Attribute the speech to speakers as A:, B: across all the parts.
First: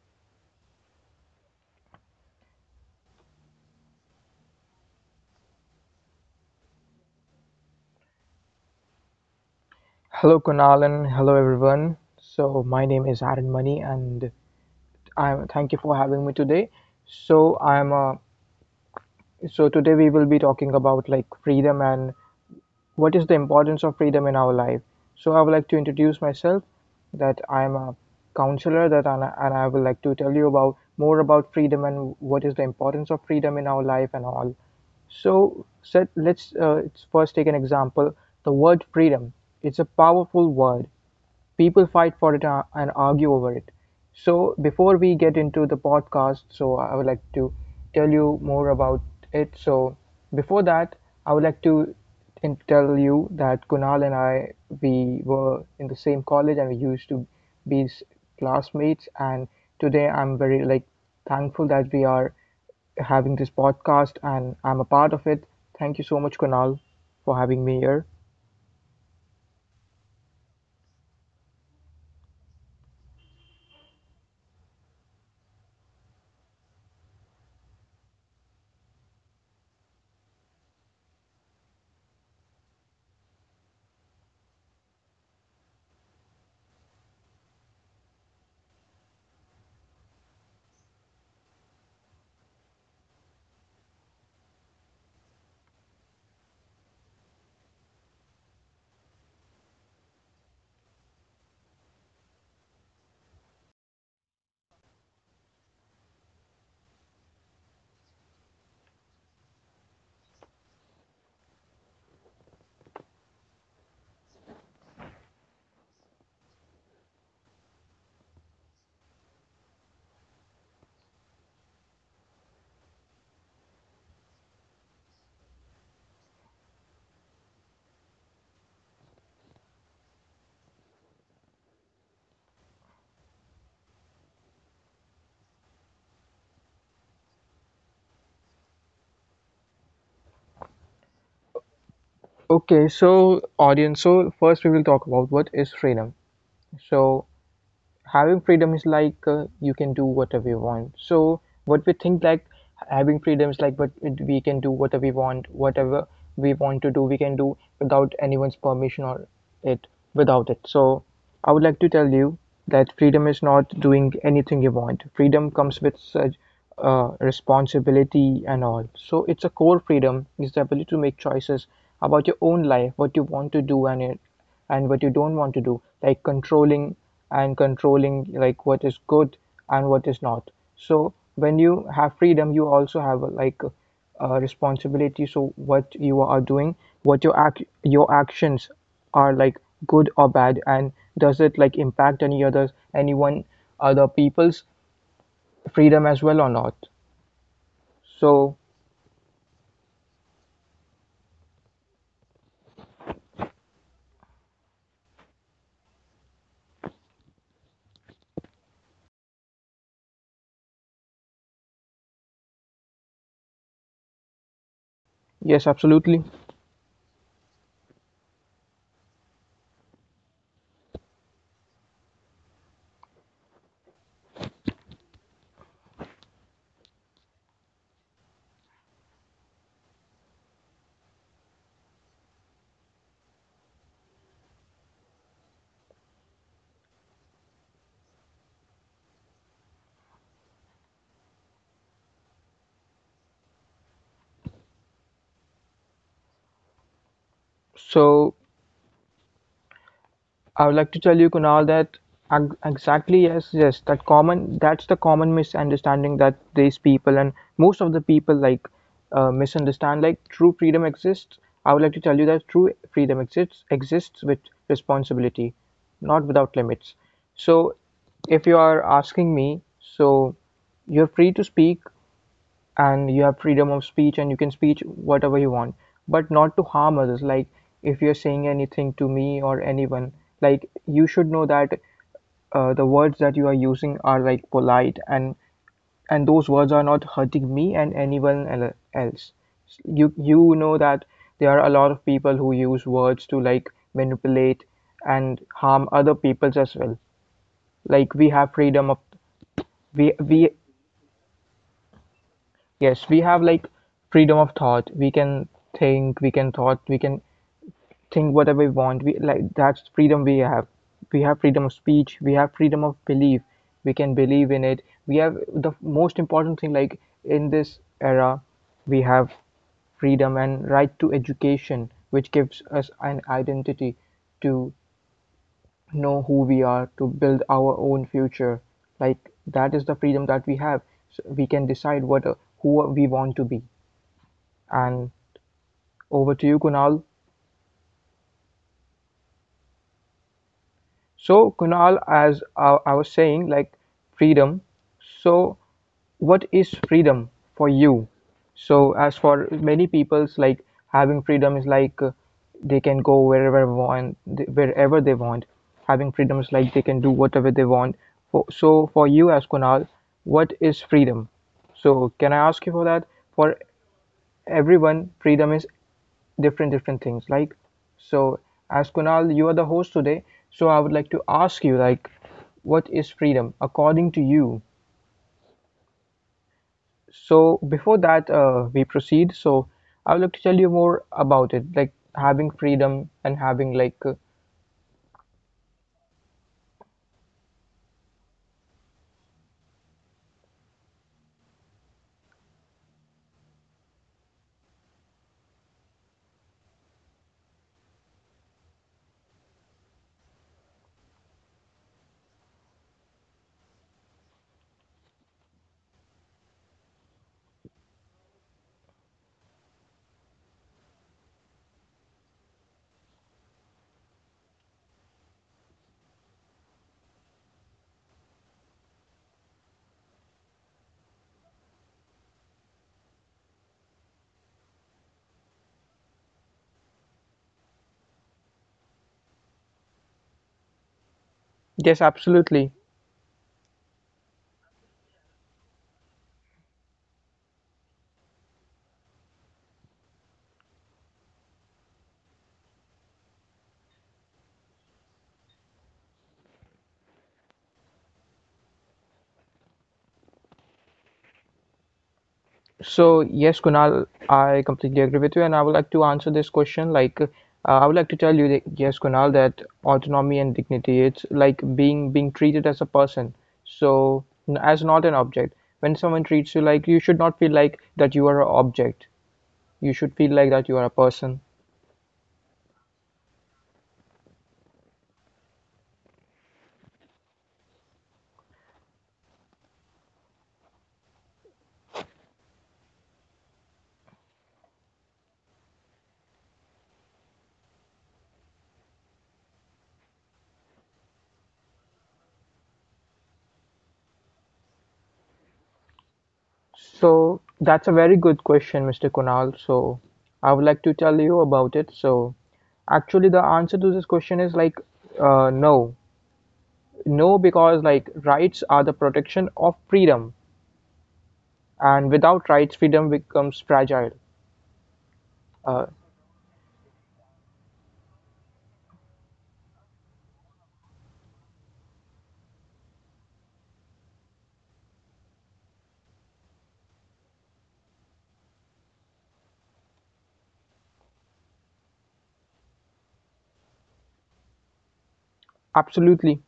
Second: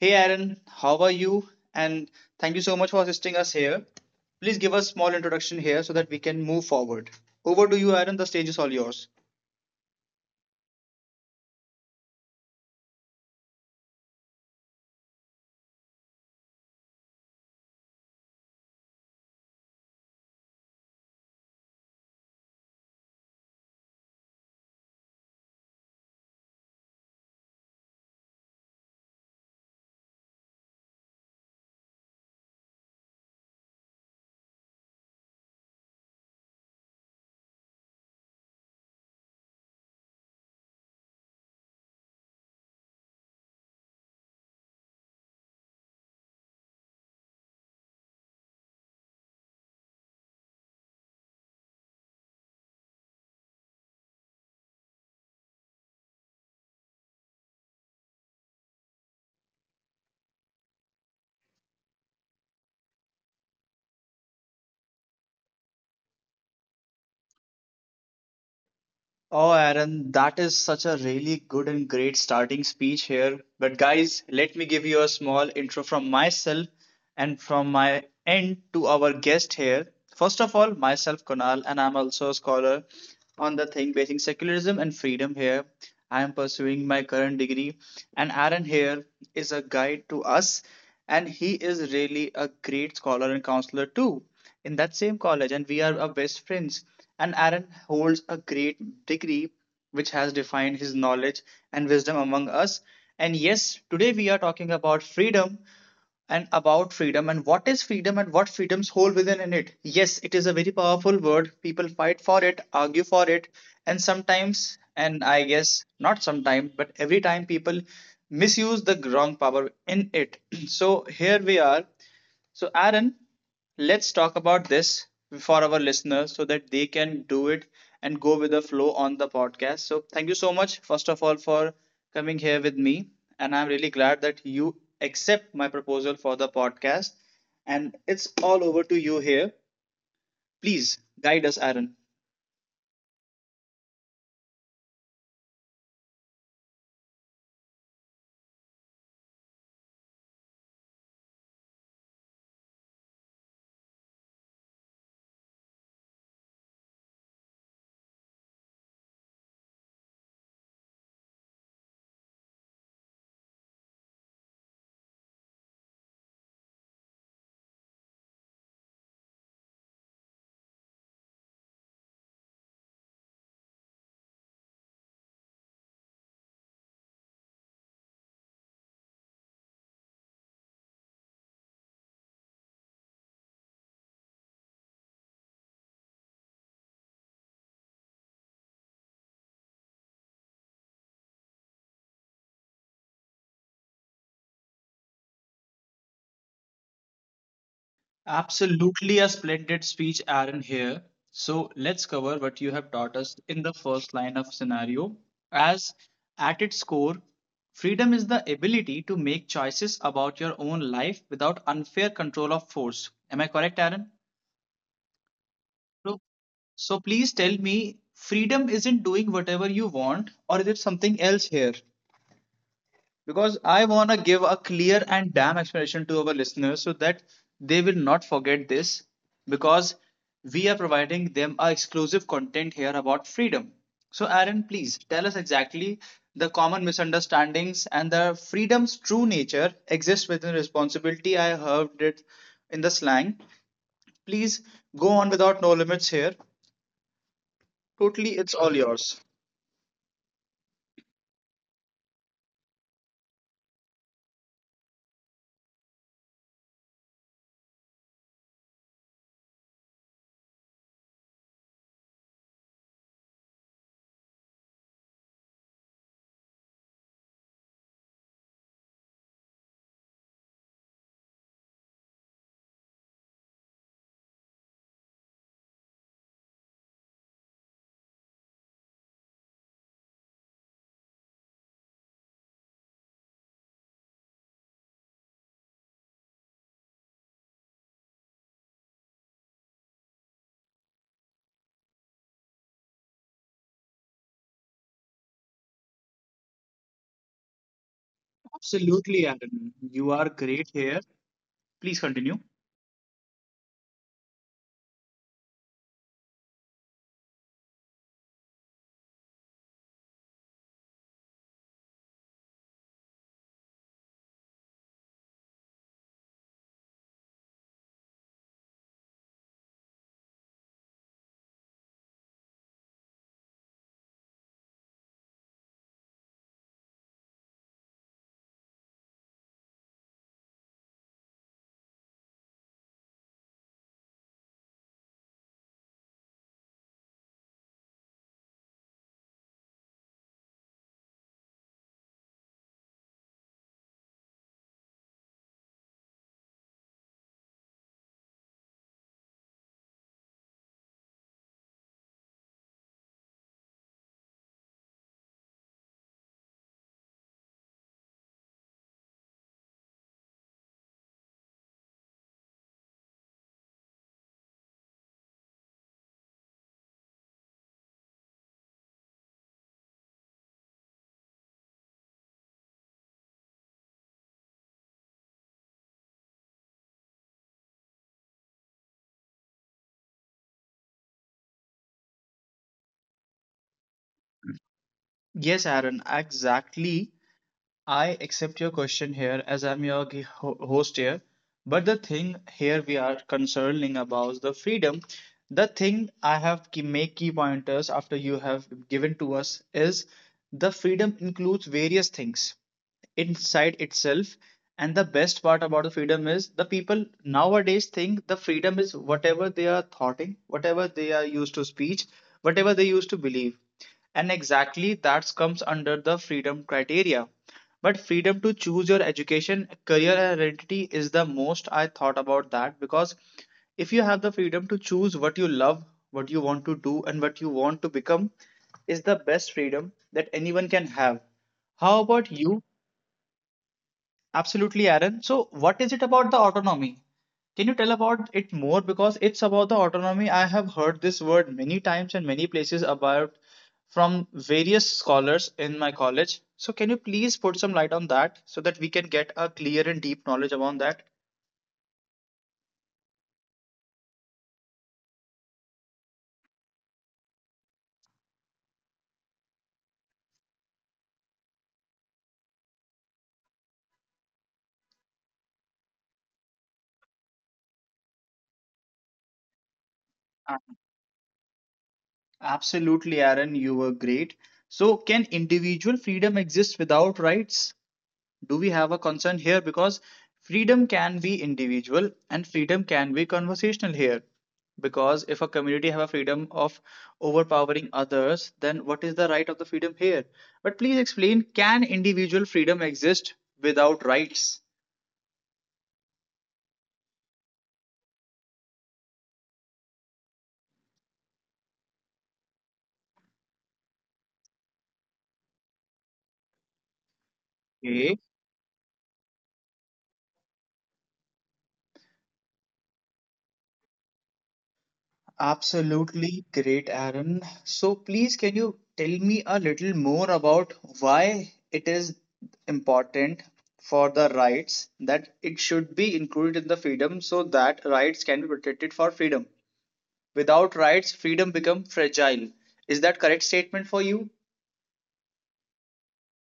A: Hey Aaron, how are you? And thank you so much for assisting us here. Please give us small introduction here so that we can move forward. Over to you Aaron, the stage is all yours.
B: Hello Kunalan, hello everyone. So my name is Aaron Money and I thank you for having me today. So I'm a, so today we will be talking about like freedom and what is the importance of freedom in our life. So I would like to introduce myself that I'm a counselor, and I would like to tell you about more about freedom and what is the importance of freedom in our life and all. So, let's first take an example. The word freedom. It's a powerful word, people fight for it, and argue over it. So before we get into the podcast, so I would like to tell you more about it. So before that, I would like to tell you that Kunal and I, we were in the same college and we used to be classmates. And today I'm very like thankful that we are having this podcast and I'm a part of it. Thank you so much, Kunal, for having me here.
A: Oh, Aaron, that is such a really good and great starting speech here. But, guys, let me give you a small intro from myself and from my end to our guest here. First of all, myself, Kunal, and I'm also a scholar on the thing basing secularism and freedom here. I am pursuing my current degree, and Aaron here is a guide to us, and he is really a great scholar and counselor too in that same college and we are our best friends, and Aaron holds a great degree which has defined his knowledge and wisdom among us. And yes, today we are talking about freedom and about freedom, and what is freedom and what freedoms hold within in it. Yes, it is a very powerful word, people fight for it, argue for it, and sometimes, and I guess not sometimes but every time, people misuse the wrong power in it. So here we are. So, Aaron, let's talk about this for our listeners so that they can do it and go with the flow on the podcast. So, thank you so much, first of all, for coming here with me. And I'm really glad that you accept my proposal for the podcast. And it's all over to you here. Please guide us, Aaron.
B: Okay, so audience, so first we will talk about what is freedom. So having freedom is like, you can do whatever you want. So what we think like having freedom is like, but we can do whatever we want, whatever we want to do we can do without anyone's permission or it without it. So I would like to tell you that freedom is not doing anything you want. Freedom comes with such responsibility and all. So it's a core, freedom is the ability to make choices about your own life, what you want to do, and what you don't want to do, like controlling like what is good and what is not. So when you have freedom, you also have like a responsibility. So what you are doing, what your actions are like good or bad, and does it like impact any others, anyone, other people's freedom as well or not? So
A: Absolutely a splendid speech, Aaron, here. So let's cover what you have taught us in the first line of scenario. As at its core, freedom is the ability to make choices about your own life without unfair control of force. Am I correct, Aaron?
B: yes,
A: So,
B: absolutely.
A: so please tell me, freedom isn't doing whatever you want, or is it something else here? Because I want to give a clear and damn explanation to our listeners so that they will not forget this because we are providing them a exclusive content here about freedom. So, Aaron, please tell us exactly the common misunderstandings and the freedom's true nature exists within responsibility. I heard it in the slang. Please go on without no limits here. Totally,
B: So
A: it's all yours.
B: I would like to tell you, Kunal, that exactly, yes, yes, that's the common misunderstanding that these people and most of the people like misunderstand. Like true freedom exists. I would like to tell you that true freedom exists with responsibility, not without limits. So, if you are asking me, so you're free to speak, and you have freedom of speech and you can speak whatever you want, but not to harm others, like if you're saying anything to me or anyone, like you should know that, the words that you are using are like polite, and those words are not hurting me and anyone else. You know that there are a lot of people who use words to like manipulate and harm other peoples as well, like we have freedom of,
A: Absolutely, Aaron. You
B: we
A: are
B: we
A: great here. Please continue.
B: Yes, we have like freedom of thought. We can think, we can think whatever we want. We like That's freedom we have. We have freedom of speech, we have freedom of belief. We can believe in it. We have the most important thing, like in this era, we have freedom and right to education, which gives us an identity to know who we are, to build our own future. Like that is the freedom that we have. So we can decide what who we want to be. And over to you, Kunal. So, Kunal, as I was saying, like freedom. So, what is freedom for you? So, as for many people's, like having freedom is like, they can go wherever they want. Having freedom is like they can do whatever they want. For you, as Kunal, what is freedom? So, can I ask you for that? For everyone, freedom is different things, like. So, as Kunal, you are the host today, so I would like to ask you, like, what is freedom according to you? So before that, we proceed, so I would like to tell you more about it, like having freedom and having like,
A: Yes, Aaron, exactly. I accept your question here as I'm your host here. But the thing here we are concerning about the freedom. The thing I have key, make key pointers after you have given to us is the freedom includes various things inside itself. And the best part about the freedom is the people nowadays think the freedom is whatever they are thoughting, whatever they are used to speech, whatever they used to believe. And exactly that comes under the freedom criteria. But freedom to choose your education, career, and identity is the most I thought about that because if you have the freedom to choose what you love, what you want to do, and what you want to become, is the best freedom that anyone can have.
B: yes,
A: How about you?
B: absolutely.
A: Absolutely, Aaron. So, what is it about the autonomy? Can you tell about it more? Because it's about the autonomy. I have heard this word many times and many places about from various scholars in my college. So, can you please put some light on that so that we can get a clear and deep knowledge about that?
B: So yes, Kunal, I completely agree with you, and I would like to answer this question. Like, I would like to tell you that yes, Kunal, that autonomy and dignity, it's like being treated as a person, as not an object. When someone treats you like, you should not feel like that you are an object. You should feel like
A: Uh,
B: that you are a person.
A: Absolutely, Aaron. You were great. So, can individual freedom exist without rights? Do we have a concern here because freedom can be individual and freedom can be conversational here, because if a community have a freedom of overpowering others, then what is the right of the freedom here? But please explain, can individual freedom exist without rights?
B: So that's a very good question, Mr. Kunal. So I would like to tell you about it. So actually, the answer to this question is like, no. No, because like
A: Okay.
B: rights are the protection of freedom, and without rights, freedom becomes fragile. Uh,
A: Absolutely great, Aaron. So, please, can you tell me a little more about why it is important for the rights that it should be included in the freedom so that rights can be protected for freedom? Without rights, freedom become fragile. Is that correct statement for you?
B: Absolutely.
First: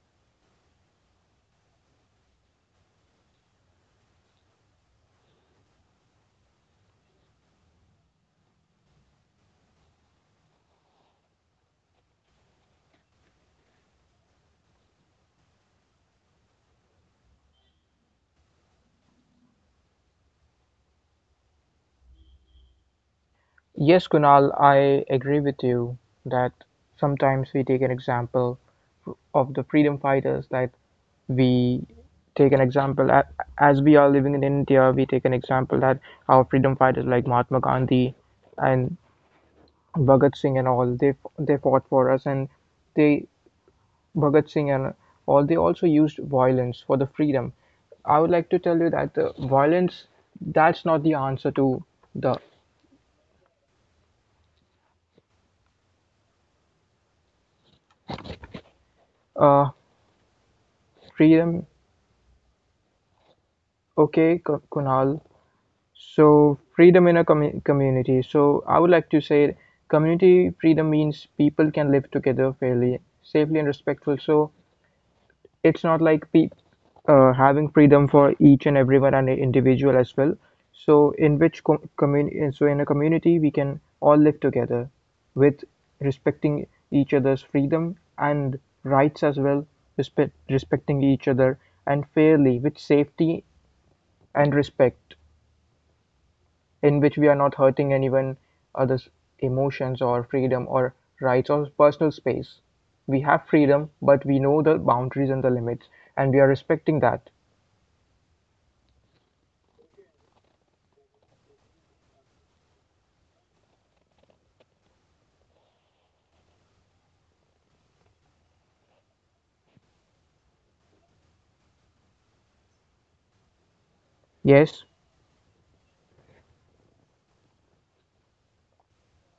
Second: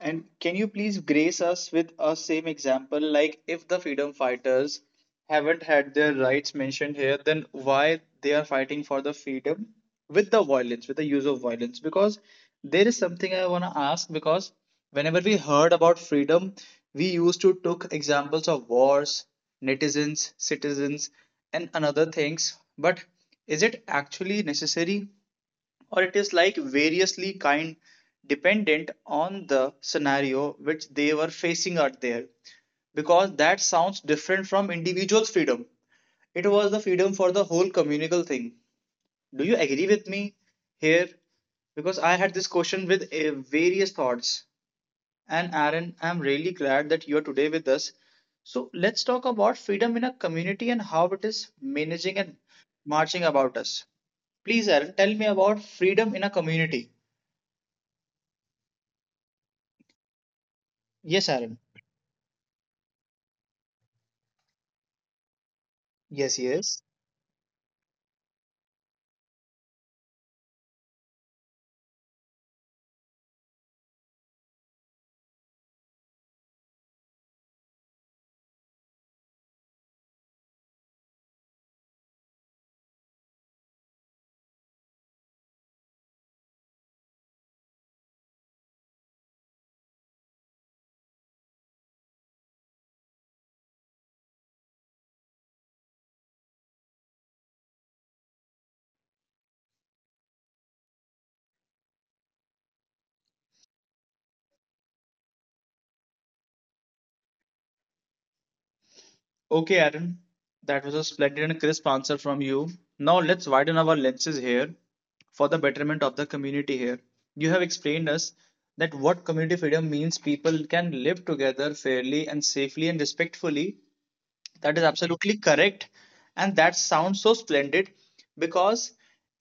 A: And can you please grace us with a same example? Like, if the freedom fighters haven't had their rights mentioned here, then why they are fighting for the freedom with the violence, with the use of violence? Because there is something I want to ask. Because whenever we heard about freedom, we used to took examples of wars, netizens, citizens, and another things. But is it
B: Yes,
A: actually
B: Kunal, I
A: necessary?
B: agree with you
A: Or it is
B: that
A: like variously
B: sometimes we
A: kind
B: take an example
A: dependent on
B: of the
A: the
B: freedom fighters,
A: scenario
B: that
A: which they were facing
B: we
A: out there,
B: take an example
A: because that
B: as we
A: sounds
B: are living in
A: different from
B: India, we take
A: individual
B: an
A: freedom,
B: example that our
A: it was
B: freedom
A: the
B: fighters
A: freedom
B: like
A: for the
B: Mahatma
A: whole
B: Gandhi
A: communal thing.
B: and
A: Do you agree with me
B: Bhagat Singh and all,
A: here?
B: they fought
A: Because
B: for
A: I
B: us.
A: had this
B: And
A: question with
B: they
A: various thoughts.
B: Bhagat Singh and all,
A: And
B: they also
A: Aaron, I'm
B: used
A: really
B: violence
A: glad
B: for
A: that
B: the
A: you're today
B: freedom.
A: with us.
B: I would like to
A: So
B: tell you
A: let's
B: that
A: talk
B: the
A: about freedom in
B: violence,
A: a community and
B: that's not
A: how
B: the
A: it is
B: answer to
A: managing and
B: the
A: marching about us. Please Aaron, tell me about freedom in a community.
B: uh,
A: Yes, Aaron.
B: freedom. Okay, Kunal.
A: Yes,
B: So
A: yes.
B: freedom in a community. So I would like to say community freedom means people can live together fairly, safely and respectful. So it's not like pe having freedom for each and everyone and individual as well. So in a community, we can all live together with respecting each other's freedom and rights as well, respecting each other and fairly with safety and respect, in which we are not hurting anyone other's emotions or freedom or rights or personal space. We have freedom, but we know the boundaries and the limits, and we are respecting that.
A: Okay, Aaron, that was a splendid and crisp answer from you. Now let's widen our lenses here for the betterment of the community here. You have explained us that what community freedom means, people can live together fairly and safely and respectfully. That
B: Yes,
A: is absolutely correct. And that sounds so splendid because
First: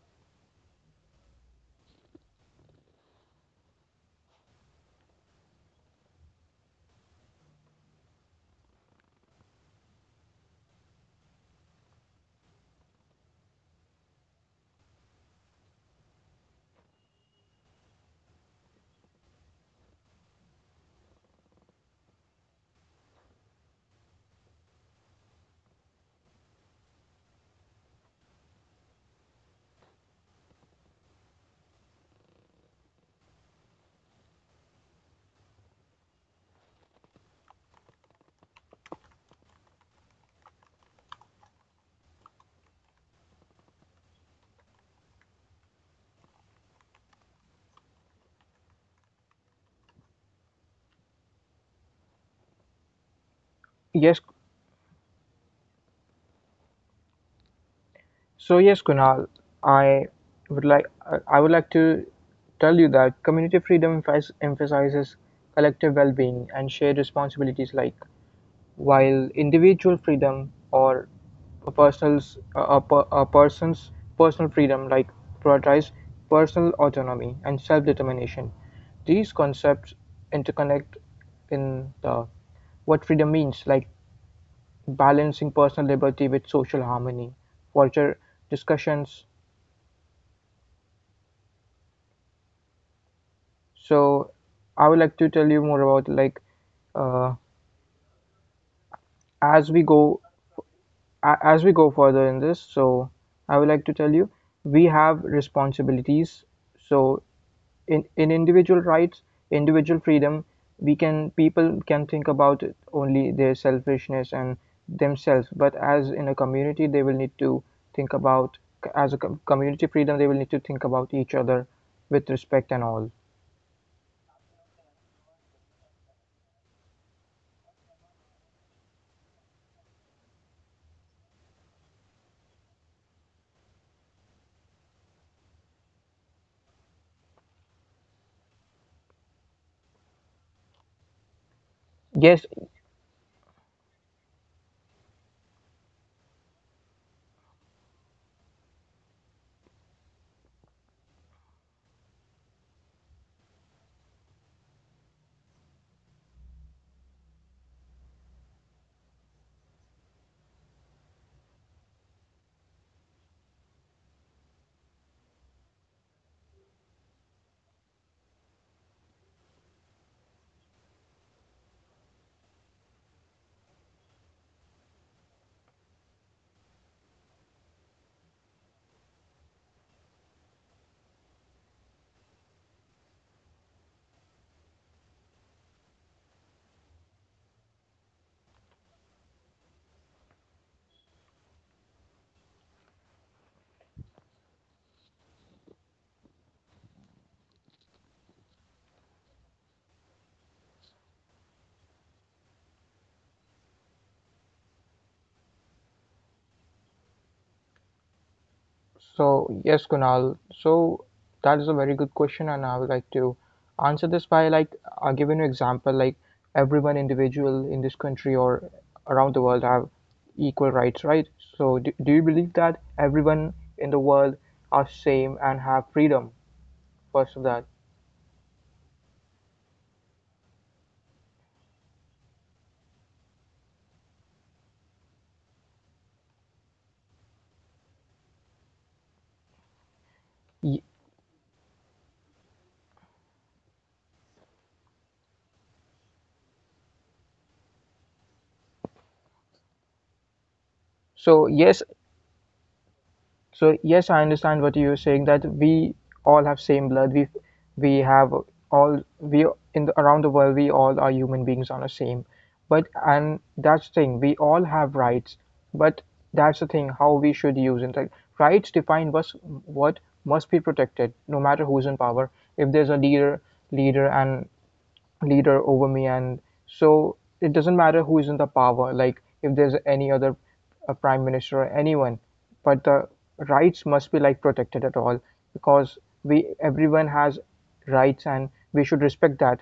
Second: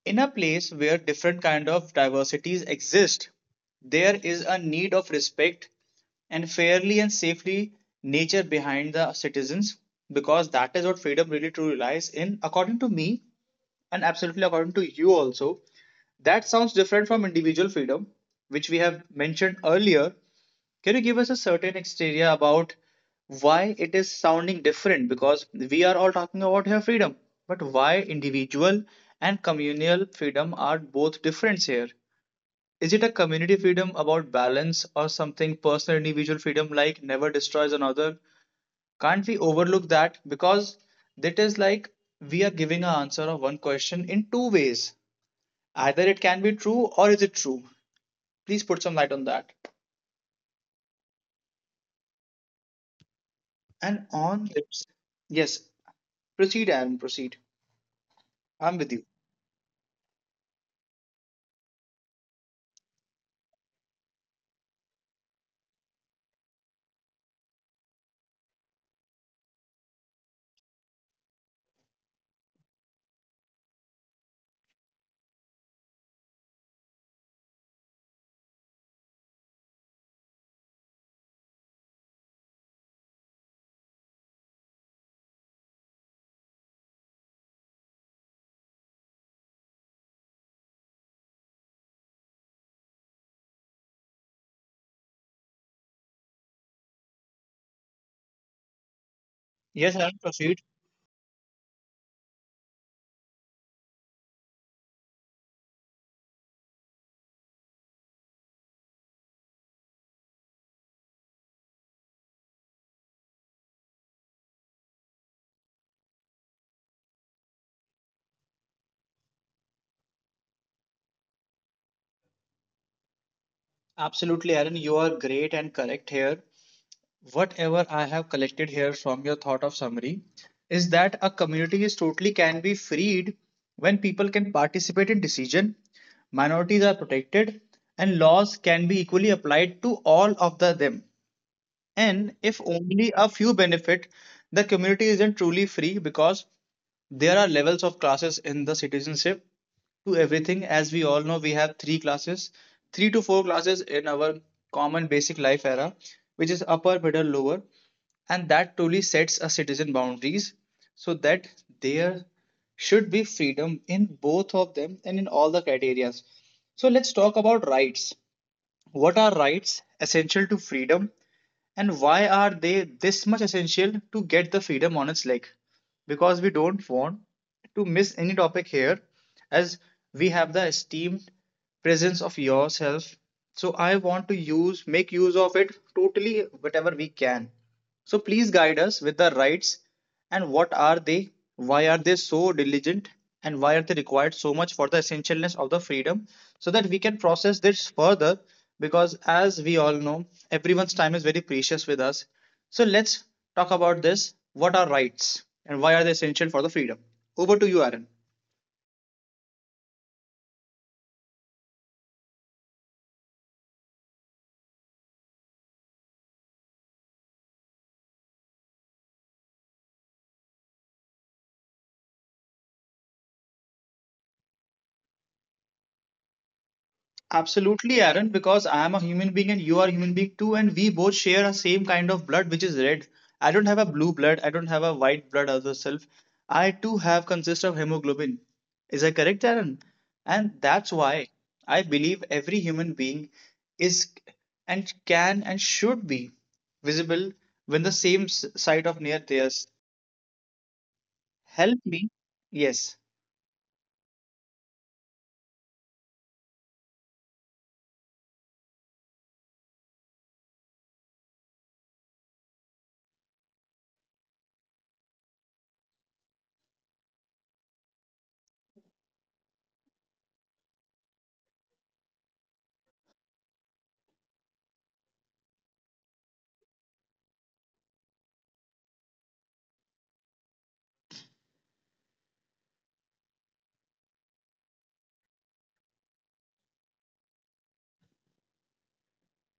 A: in a place where different kind of diversities exist, there is a need of respect and fairly and safely nature behind the citizens, because that is what freedom really truly lies in according to me, and absolutely according to you also. That sounds different from individual freedom which we have mentioned earlier. Can you give us a certain exterior about why it is sounding different? Because we are all talking about here freedom, but why individual and communal freedom are both different here? Is it a community freedom about balance or something personal individual freedom like never destroys another? Can't we overlook that? Because that is like we are giving an answer of one question in two ways. Either it can be true or is it true? Please put some light on that. And
B: yes.
A: on this, yes, proceed, Aaron, proceed.
B: So yes,
A: I'm with you.
B: Kunal, I I would like to tell you that community freedom emphasizes collective well-being and shared responsibilities, like while individual freedom or a person's personal freedom, like prioritize personal autonomy and self-determination. These concepts interconnect in the what freedom means, like balancing personal liberty with social harmony, vulture discussions. So I would like to tell you more about, like, uh, as we
A: Yes,
B: go
A: Aaron, proceed.
B: as we go further in this. So I would like to tell you we have responsibilities. So in individual rights, individual freedom, we can people can think about only their selfishness and themselves. But as in a community, they will need to think about, as a community freedom, they will need to think about each other with respect and all.
A: Absolutely, Aaron, you are great and correct here. Whatever I have collected here from your thought of summary is that a community is totally can be freed when people can participate in decision, minorities are protected, and laws can be equally applied to all of the them. And
B: Yes.
A: if only a few benefit, the community isn't truly free because there are levels of classes in the citizenship to everything. As we all know, we have 3 classes, 3 to 4 classes in our common basic life era, which is upper, middle, lower, and that truly sets a citizen boundaries so that there should be freedom in both of them and in all the criterias. So let's talk about rights. What are rights essential to freedom and why are they this much essential to get the freedom on its leg? Because we don't want to miss any topic here, as we have the esteemed presence of yourself. So I want to use make use of it totally whatever we can. So please guide us with the rights and what are they, why are they so diligent, and why are they required so much for the essentialness of the freedom so that we can process this further because as we all know, everyone's time is very precious with us. So let's talk about this. What are rights and why are they essential for the freedom? Over to you, Aaron.
B: So, yes, Kunal. So, that is a very good question, and I would like to answer this by like, giving you example. Like everyone individual in this country or around the world have equal rights, right? So, do you believe that everyone in the world are same and have freedom? First of that.
A: Absolutely, Aaron, because I am a human being and you are a human being too, and we both share a same kind of blood, which is red. I don't have a blue blood, I don't have a white blood as a self. I too have consist of hemoglobin. Is that correct, Aaron? And
B: Ye-
A: that's why I believe every human being is and can and should be visible when the same side of near theirs.
B: So,
A: Help
B: yes,
A: me. Yes.
B: so yes, I understand what you're saying that we all have same blood. We have all, around the world we all are human beings on the same. But and that's the thing. We all have rights, but that's the thing how we should use it. Like, rights define what must be protected, no matter who's in power. If there's a leader and leader over me and so it doesn't matter who is in the power, like if there's any other prime minister or anyone, but the rights must be like protected at all because we everyone has rights and we should respect that.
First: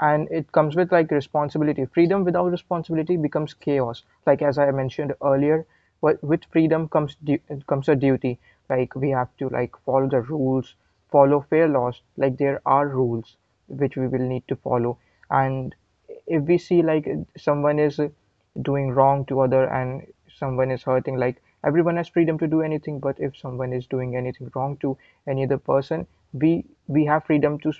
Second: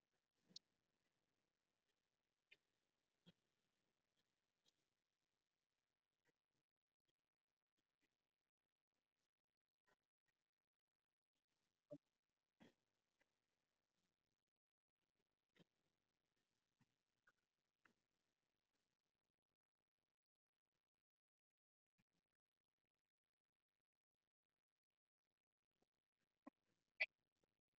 B: And it comes with like responsibility. Freedom without responsibility becomes chaos. Like as I mentioned earlier, what with freedom comes a duty. Like we have to like follow the rules, follow fair laws. Like there are rules which we will need to follow. And if we see like someone is doing wrong to other and someone is hurting, like everyone has freedom to do anything, but if someone is doing anything wrong to any other person, we have freedom to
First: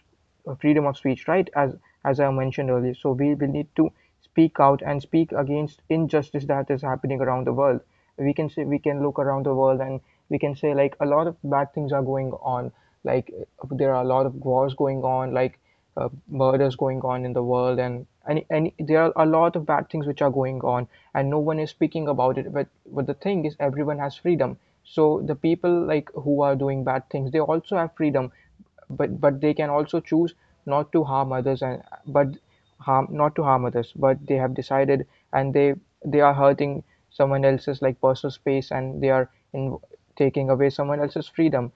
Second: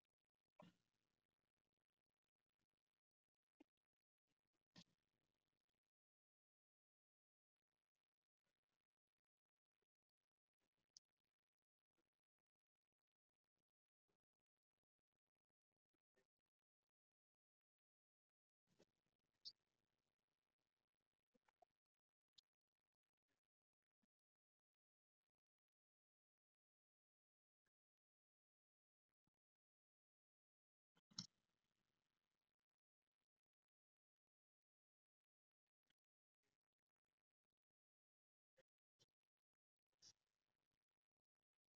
B: freedom of speech, right? As I mentioned earlier, so we will need to speak out and speak against injustice that is happening around the world. We can say, we can look around the world and we can say like a lot of bad things are going on. Like there are a lot of wars going on, like murders going on in the world, and there are a lot of bad things which are going on and no one is speaking about it. But the thing is everyone has freedom, so the people like who are doing bad things, they also have freedom, but they can also choose not to harm others. And but harm not to harm others, but they have decided and they are hurting someone else's like personal space, and they are taking away someone else's freedom.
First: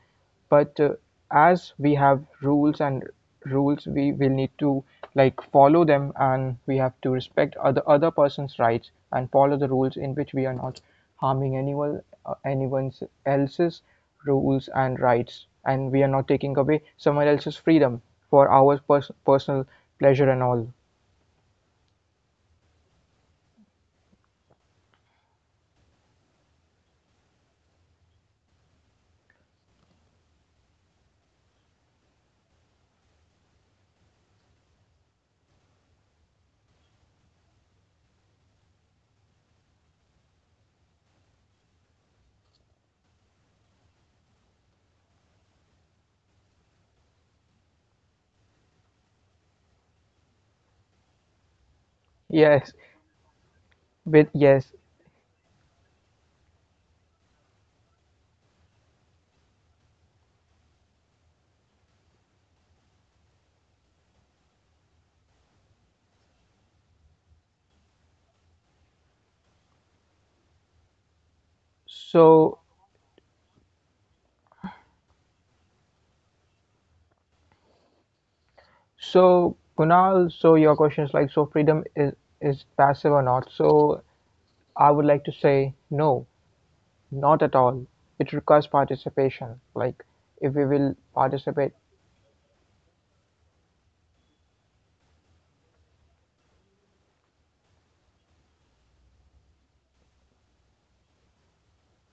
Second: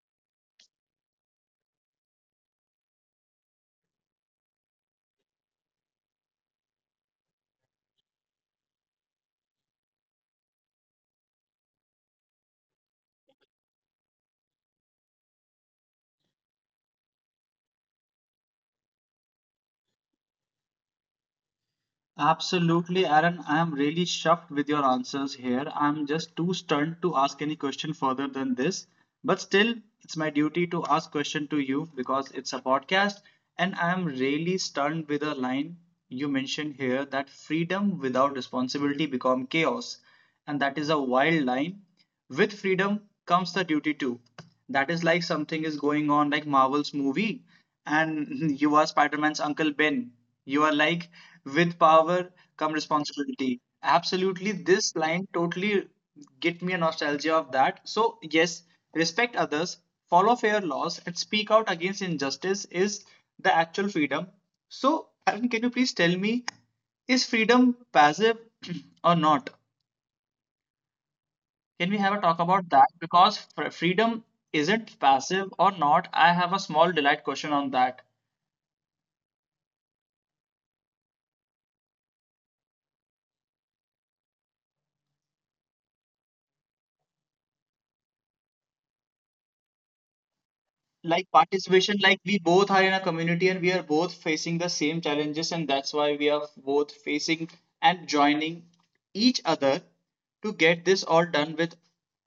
B: But as we have rules and rules, we will need to like follow them, and we have to respect other person's rights and follow the rules in which we are not harming anyone, anyone's else's rules and rights, and we are not taking away someone else's freedom for our personal pleasure and all.
A: Absolutely, Aaron. I am really shocked with your answers here. I'm just too stunned to ask any question further than this. But still, it's my duty to ask question to you because it's a podcast, and I am really stunned with a line you mentioned here that freedom without responsibility become chaos, and that is a wild line. With freedom comes the duty to. That is like something is going on, like Marvel's movie, and you are Spider Man's Uncle Ben. You are like, with power come
B: Yes.
A: responsibility.
B: With
A: Absolutely,
B: yes.
A: this line totally get me a nostalgia of that. So, yes, respect others, follow fair laws, and speak out against injustice is the actual freedom. So, Arun, can you please tell me, is freedom passive or not? Can we have a talk about
B: so
A: that? Because freedom isn't passive or not. I have a small delight question on that.
B: so Kunal, so your question is like, so freedom is passive or not. So I would like to say, no, not at all. It requires participation. Like, if we will
A: Like
B: participate,
A: participation, like we both are in a community and we are both facing the same challenges, and that's why we are both facing and joining each other to get this all done with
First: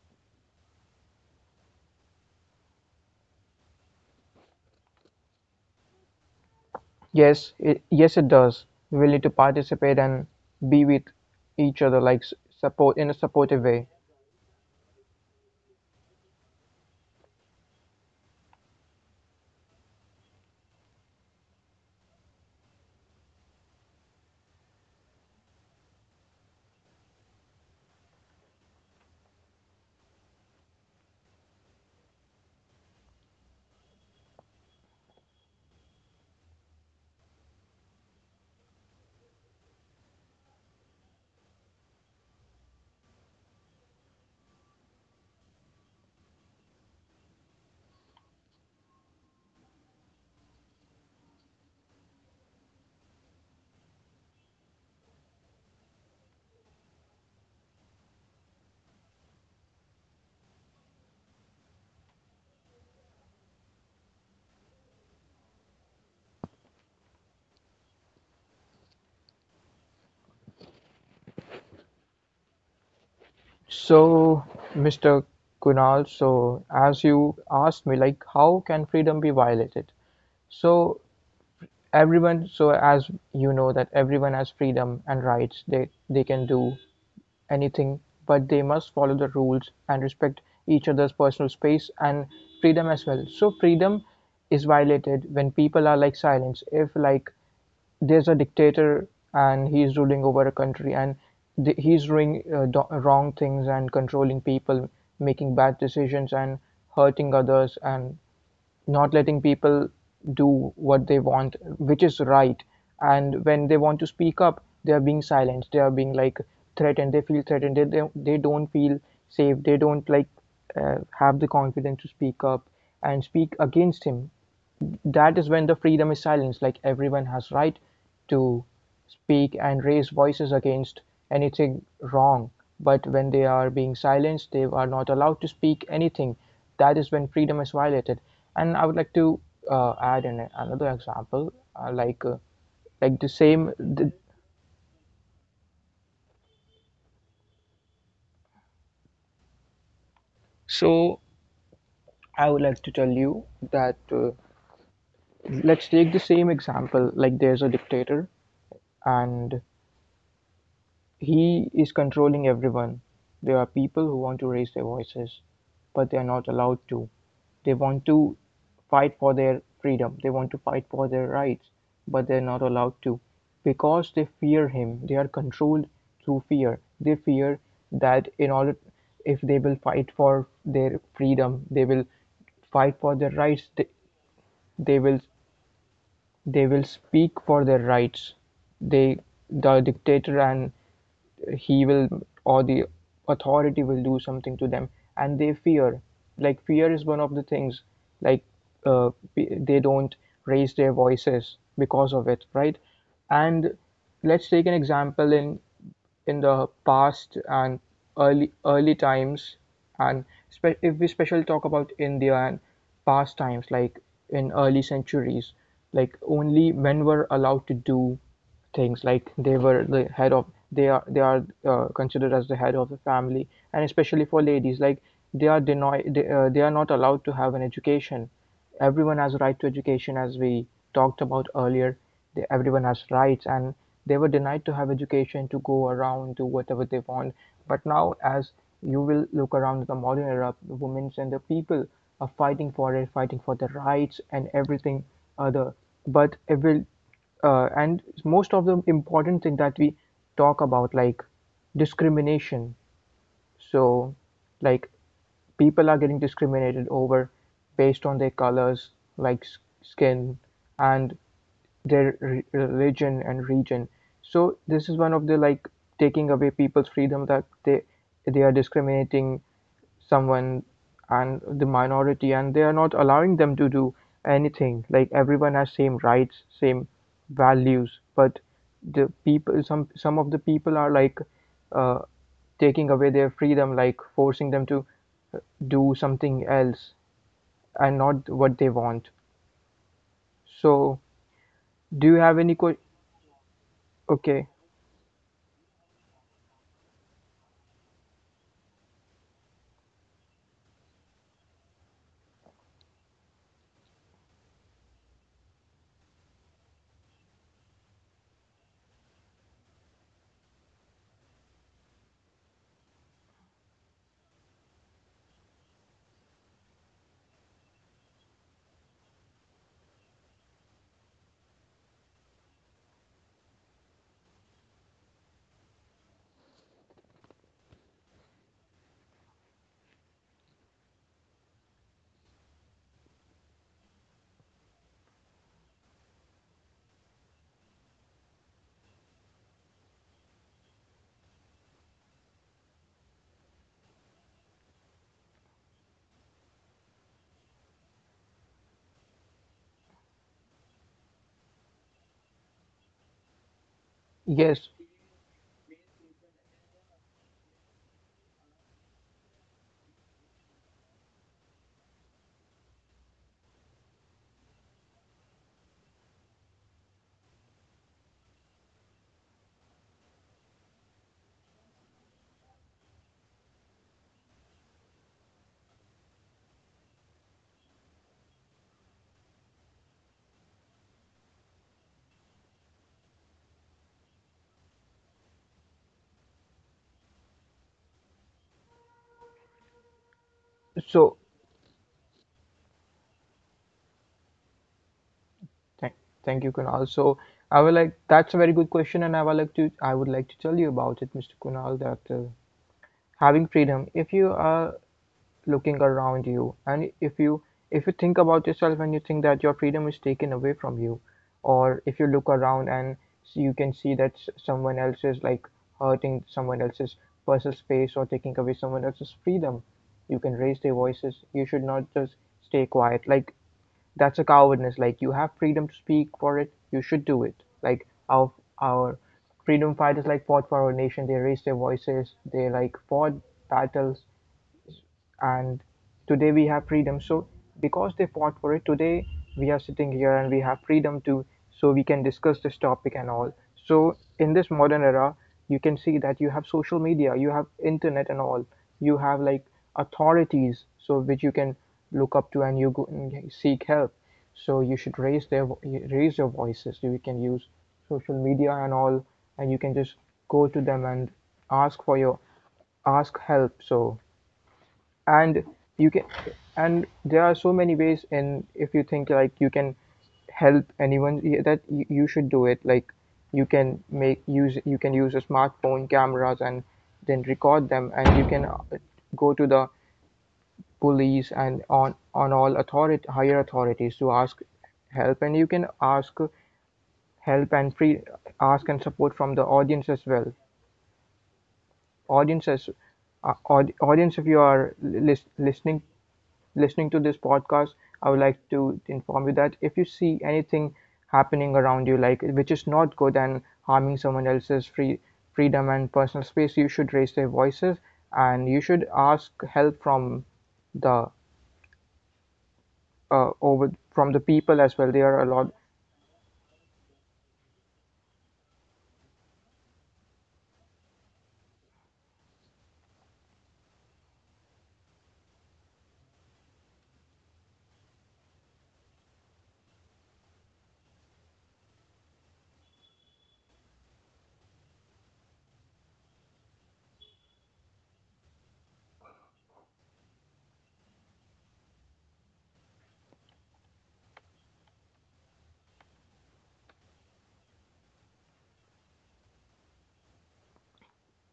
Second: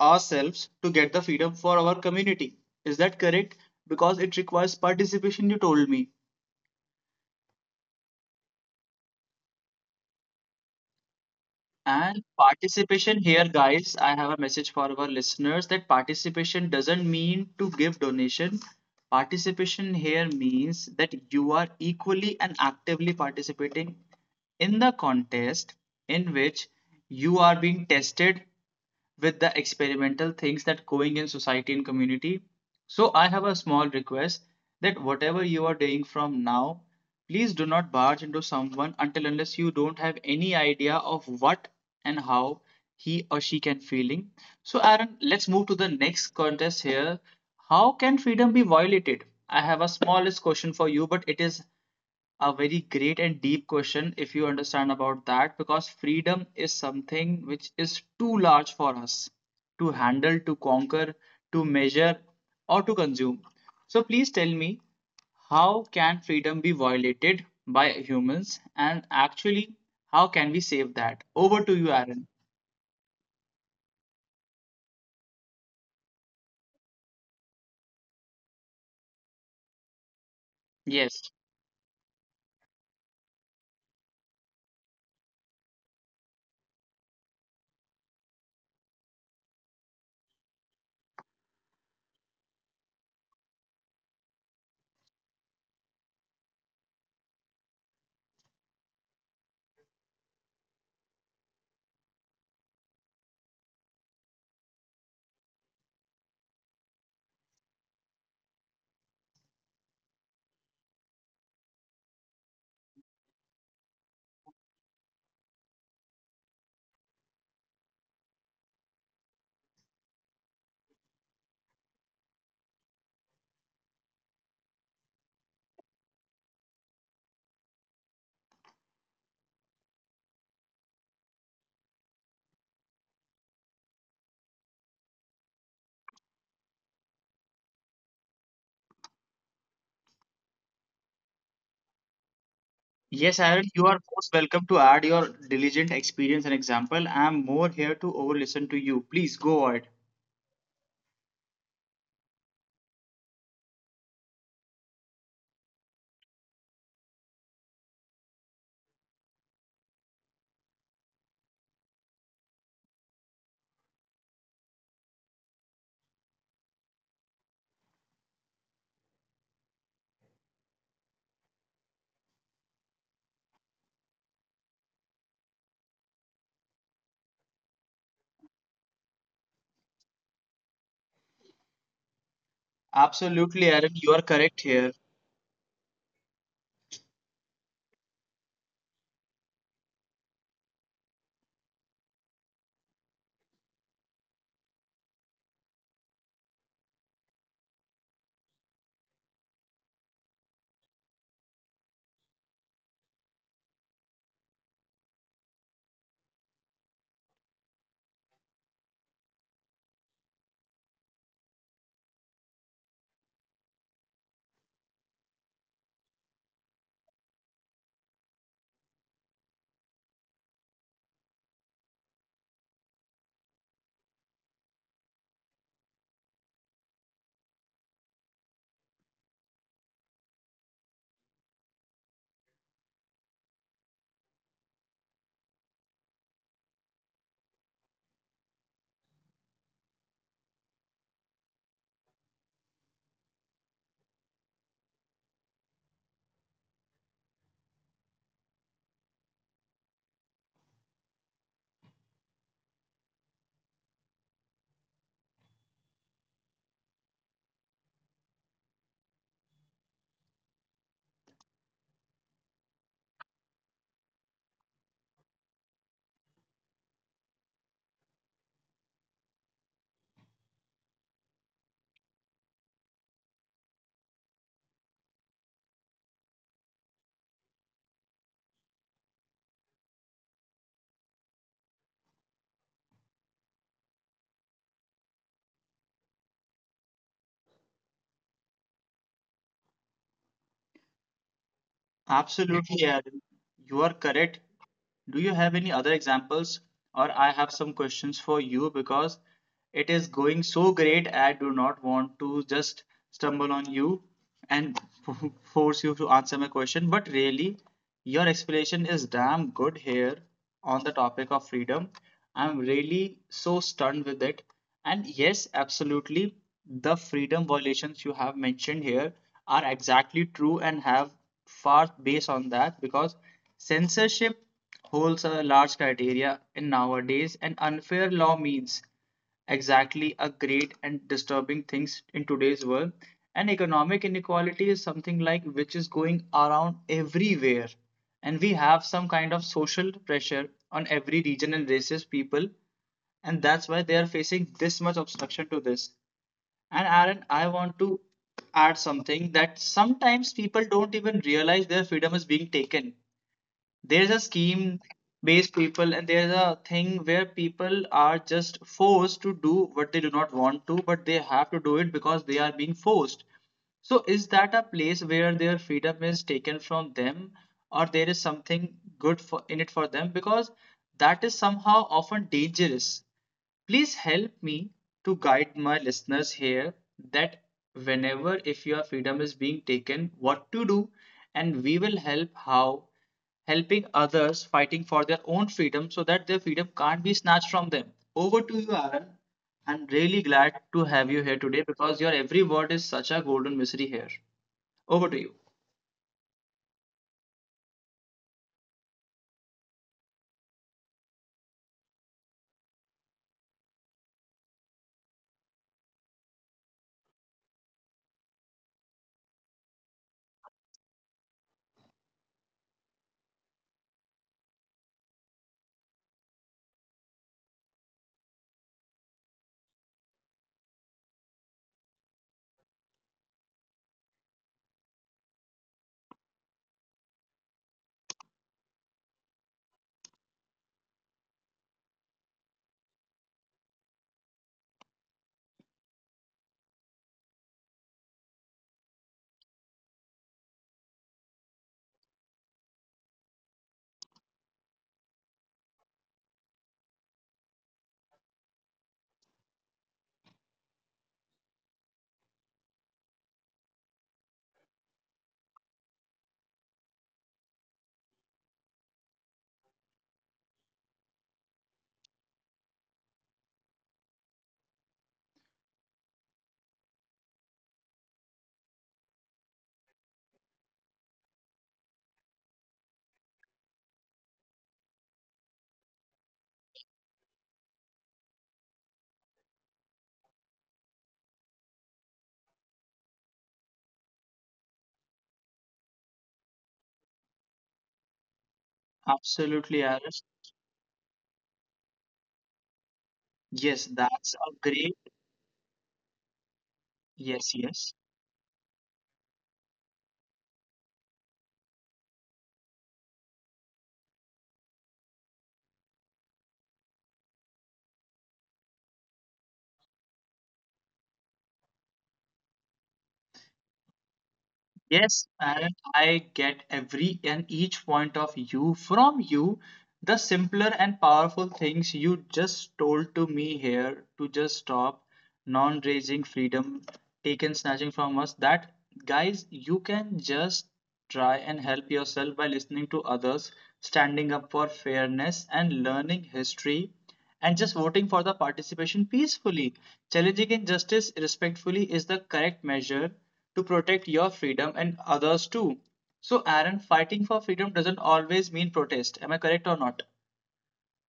A: ourselves to get the freedom for our community. Is that correct? Because it requires participation, you told me.
B: yes, it does. We will need to participate and be with each other,
A: And
B: support in a
A: participation here,
B: supportive way.
A: guys, I have a message for our listeners that participation doesn't mean to give donation. Participation here means that you are equally and actively participating in the contest in which you are being tested with the experimental things that going in society and community. So I have a small request that whatever you are doing from now, please do not barge into someone until unless you don't have any idea of what and how he or she can feeling. So Aaron, let's move to the next contest here. How can freedom be violated? I have a smallest question for you, but it is a very great and deep question if you understand about that because freedom is something which is too large for us to handle, to conquer, to measure, or to consume. So please tell me, how can freedom be violated by humans, and actually how can we save that? Over to you, Aaron.
B: So, Mr. Kunal, so as you asked me, like, how can freedom be violated? So
A: Yes.
B: everyone, so as you know that everyone has freedom and rights, they can do anything, but they must follow the rules and respect each other's personal space and freedom as well. So freedom is violated when people are like silence. If like there's a dictator and he's ruling over a country and he's doing wrong things and controlling people, making bad decisions and hurting others and not letting people do what they want, which is right. And when they want to speak up, they are being silenced. They are being like threatened. They feel threatened. They don't feel safe. They don't like have the confidence to speak up and speak against him. That is when the freedom is silenced. Like everyone has right to speak and raise voices against anything wrong, but when they are being silenced, they are not allowed to speak anything. That is when freedom is violated. And I would like to add in another example, like the
A: Yes,
B: same
A: Aaron, you are
B: the,
A: most welcome to add your diligent experience and example. I am more here to over listen to you. Please go ahead.
B: so I would like to tell you that let's take the same example. Like there's a dictator and he is controlling everyone. There are people who want to raise their voices, but they are not allowed to. They want to fight for their freedom, they want to fight for their rights, but they're not allowed to because they fear him. They are controlled through fear. They fear that in order if they will fight for their freedom, they will fight for their rights,
A: Absolutely,
B: they,
A: Aaron, you are correct
B: they
A: here.
B: will they will speak for their rights, they, the dictator and he will or the authority will do something to them, and they fear, like fear is one of the things, like uh, they don't raise their voices because of it, right? And let's take an example in the past and early times and if we specially talk about India and past times, like in early centuries, like only men were allowed to do things. Like they were the head of they are considered as the head of the family, and especially for ladies, like they are denied, they are not allowed to have an education. Everyone has a right to education, as we talked about earlier. They, everyone has rights, and they were denied to have education, to go around, do whatever they want. But now as you will look around the modern era, the women and the people are fighting for it, fighting for their rights and everything other. But it will and most of the important thing that we talk about, like discrimination. So like people are getting discriminated over based on their colors, like skin, and their religion and region. So this is one of the, like, taking away people's freedom, that they are discriminating someone and the minority, and they are not allowing them to do anything. Like everyone has same rights, same values, but the people, some of the people are like uh, taking away their freedom, like forcing them to do something else and not what they want. So, do you have any question?
A: Absolutely, Aaron. You are
B: Okay,
A: correct. Do you have any other examples? Or I have some questions for you, because it is going so great. I do not want to just stumble on you and force you to answer my question. But really, your explanation is damn good here on the topic of freedom. I'm really so stunned with it. And yes, absolutely, the freedom violations you have mentioned here are exactly true and have far base on that, because censorship holds a large criteria in nowadays, and unfair law means exactly a great and disturbing things in today's world, and economic inequality is something like which is going around everywhere, and we have some kind of social pressure on every regional races people, and that's why they are facing this much obstruction to this. And Aaron, I want to add something, that sometimes people don't even realize their freedom is being taken. There's a
B: yes.
A: scheme based people, and there's a thing where people are just forced to do what they do not want to, but they have to do it because they are being forced. So, is that a place where their freedom is taken from them, or there is something good for, in it for them? Because that is somehow often dangerous. Please help me to guide my listeners here that whenever if your freedom is being taken, what to do, and we will help how helping others fighting for their own freedom so that their freedom can't be snatched from them. Over to you, Aaron. I'm really glad to
B: So,
A: have you here today because your every word is such a golden mystery here. Over to you.
B: thank, thank you, Kunal. So, I would like, that's a very good question, and I would like to tell you about it, Mr. Kunal, that having freedom. If you are looking around you and if you think about yourself and you think that your freedom is taken away from you, or if you look around and you can see that someone else is like hurting someone else's personal space or taking away someone else's freedom, you can raise their voices. You should not just stay quiet. Like that's a cowardness. Like you have freedom to speak for it, you should do it. Like our freedom fighters like fought for our nation, they raised their voices, they like fought battles, and today we have freedom. So because they fought for it, today we are sitting here and we have freedom to, so we can discuss this topic and all. So in this modern era, you can see that you have social media, you have internet and all. You have like authorities so which you can look up to, and you go and seek help. So you should raise your voices. You can use social media and all, and you can just go to them and ask for your ask help. So and you can and there are so many ways. And if you think like you can help anyone, you should do it. Like you can use a smartphone cameras and then record them, and you can go to the police and on all authority, higher authorities to ask help. And you can ask help and free ask and support from the audience as
A: Absolutely,
B: well.
A: Aaron.
B: audiences
A: Yes,
B: Audience, if you
A: that's
B: are
A: a great.
B: listening, listening to this podcast,
A: Yes,
B: I
A: yes.
B: would like to inform you that if you see anything happening around you, like which is not good and harming someone else's freedom and personal space, you should raise their voices, and you should ask help from the over from the people as well. They are a
A: Yes,
B: lot.
A: and I get every and each point of you from you. The simpler and powerful things you just told to me here to just stop non-raising freedom taken snatching from us. That, guys, you can just try and help yourself by listening to others, standing up for fairness, and learning history, and just voting for the participation peacefully. Challenging injustice respectfully is the correct measure to protect your freedom and others too. So, Aaron, fighting for freedom doesn't always mean protest. Am I correct or not?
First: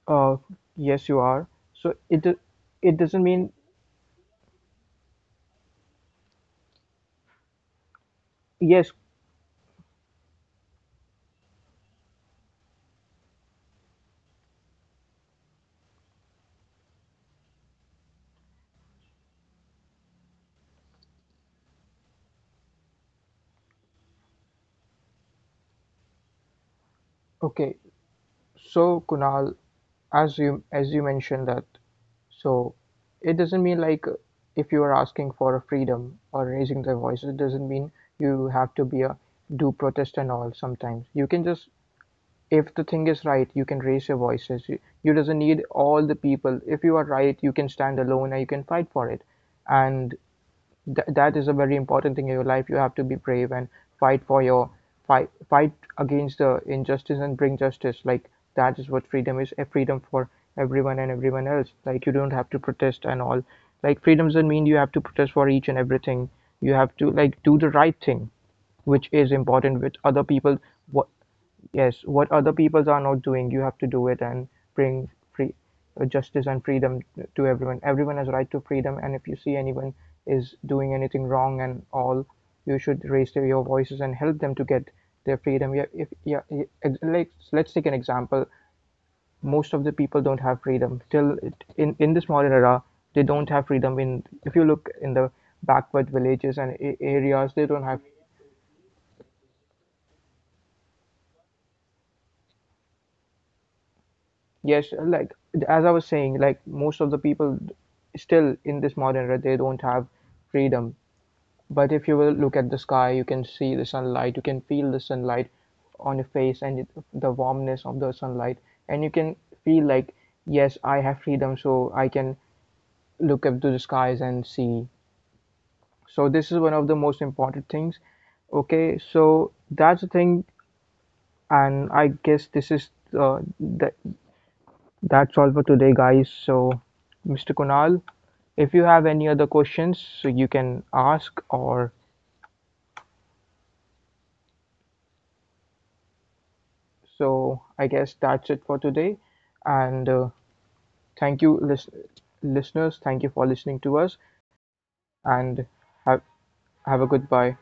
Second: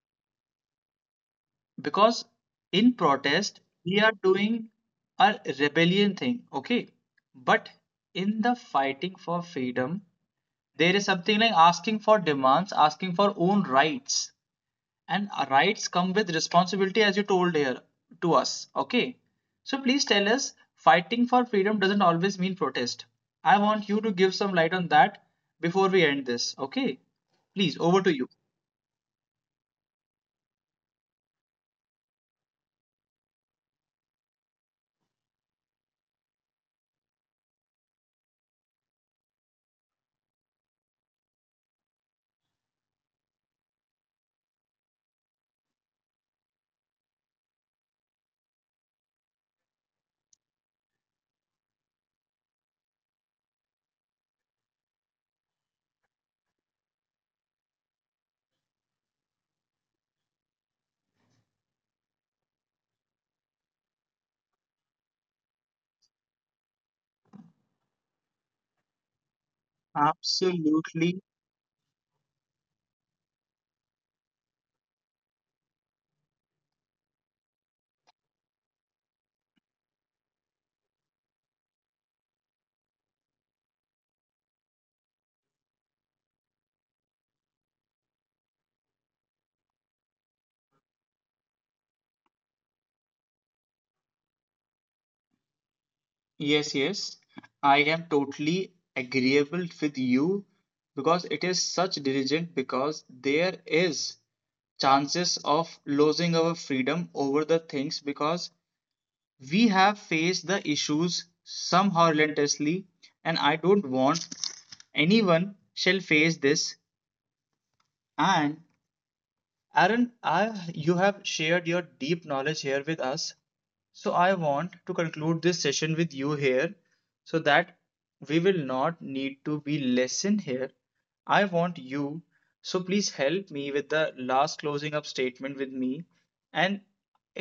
B: Uh, yes, you are. So it
A: Because
B: do- it
A: in
B: doesn't mean.
A: protest, we are doing a rebellion thing, okay? But in the
B: Yes.
A: fighting for freedom, there is something like asking for demands, asking for own rights, and rights come with responsibility as you told here to us, okay? So please tell us, fighting for freedom doesn't always mean protest. I want you to give some light on that before we end this, okay?
B: Okay,
A: Please, over to you.
B: so Kunal, as you mentioned that, so it doesn't mean like if you are asking for a freedom or raising their voice, it doesn't mean you have to be a do protest and all. Sometimes you can just, if the thing is right, you can raise your voices. You doesn't need all the people. If you are right, you can stand alone and you can fight for it. And that is a very important thing in your life. You have to be brave and fight for your fight against the injustice and bring justice. Like that is what freedom is, a freedom for everyone and everyone else. Like you don't have to protest and all. Like freedom doesn't mean you have to protest for each and everything. You have to like do the right thing, which is important with other people. What?
A: Absolutely.
B: Yes, what other peoples are not doing, you have to do it and bring free justice and freedom to everyone. Everyone has right to freedom, and if you see anyone is doing anything wrong and all, you should your voices and help them to get their freedom. Yeah, if yeah, yeah, let's take an example. Most of the people don't have freedom in this modern era. They don't have freedom in, if you look in the backward villages and
A: Yes, yes.
B: areas, they don't
A: I
B: have,
A: am totally agreeable with you, because it is such diligent, because there is
B: yes, like
A: chances of
B: as I was
A: losing
B: saying,
A: our
B: like most of
A: freedom
B: the
A: over
B: people
A: the things, because
B: still in this modern era, they
A: we
B: don't
A: have
B: have
A: faced the
B: freedom.
A: issues some
B: But if you will look at the
A: horrendously,
B: sky, you
A: and
B: can
A: I
B: see the
A: don't want
B: sunlight, you can feel the sunlight
A: anyone shall
B: on your
A: face
B: face
A: this.
B: and it, the warmness of the sunlight,
A: And
B: and you can feel like,
A: Aaron, I,
B: yes,
A: you
B: I have
A: have
B: freedom,
A: shared your
B: so I
A: deep
B: can
A: knowledge here with us.
B: look up to the
A: So
B: skies
A: I
B: and
A: want
B: see.
A: to conclude this session with
B: So
A: you
B: this is one
A: here
B: of the most
A: so
B: important
A: that
B: things.
A: we will
B: Okay,
A: not need
B: so
A: to be
B: that's the
A: lesson
B: thing,
A: here. I want
B: and I
A: you,
B: guess this
A: so
B: is
A: please help me with
B: the
A: the last closing up
B: that's all
A: statement
B: for
A: with
B: today,
A: me.
B: guys. So,
A: And
B: Mr. Kunal, if you have any other questions, so you can ask, or so I guess that's it for today. And thank you, listeners. Thank you for listening to us, and have, have a goodbye.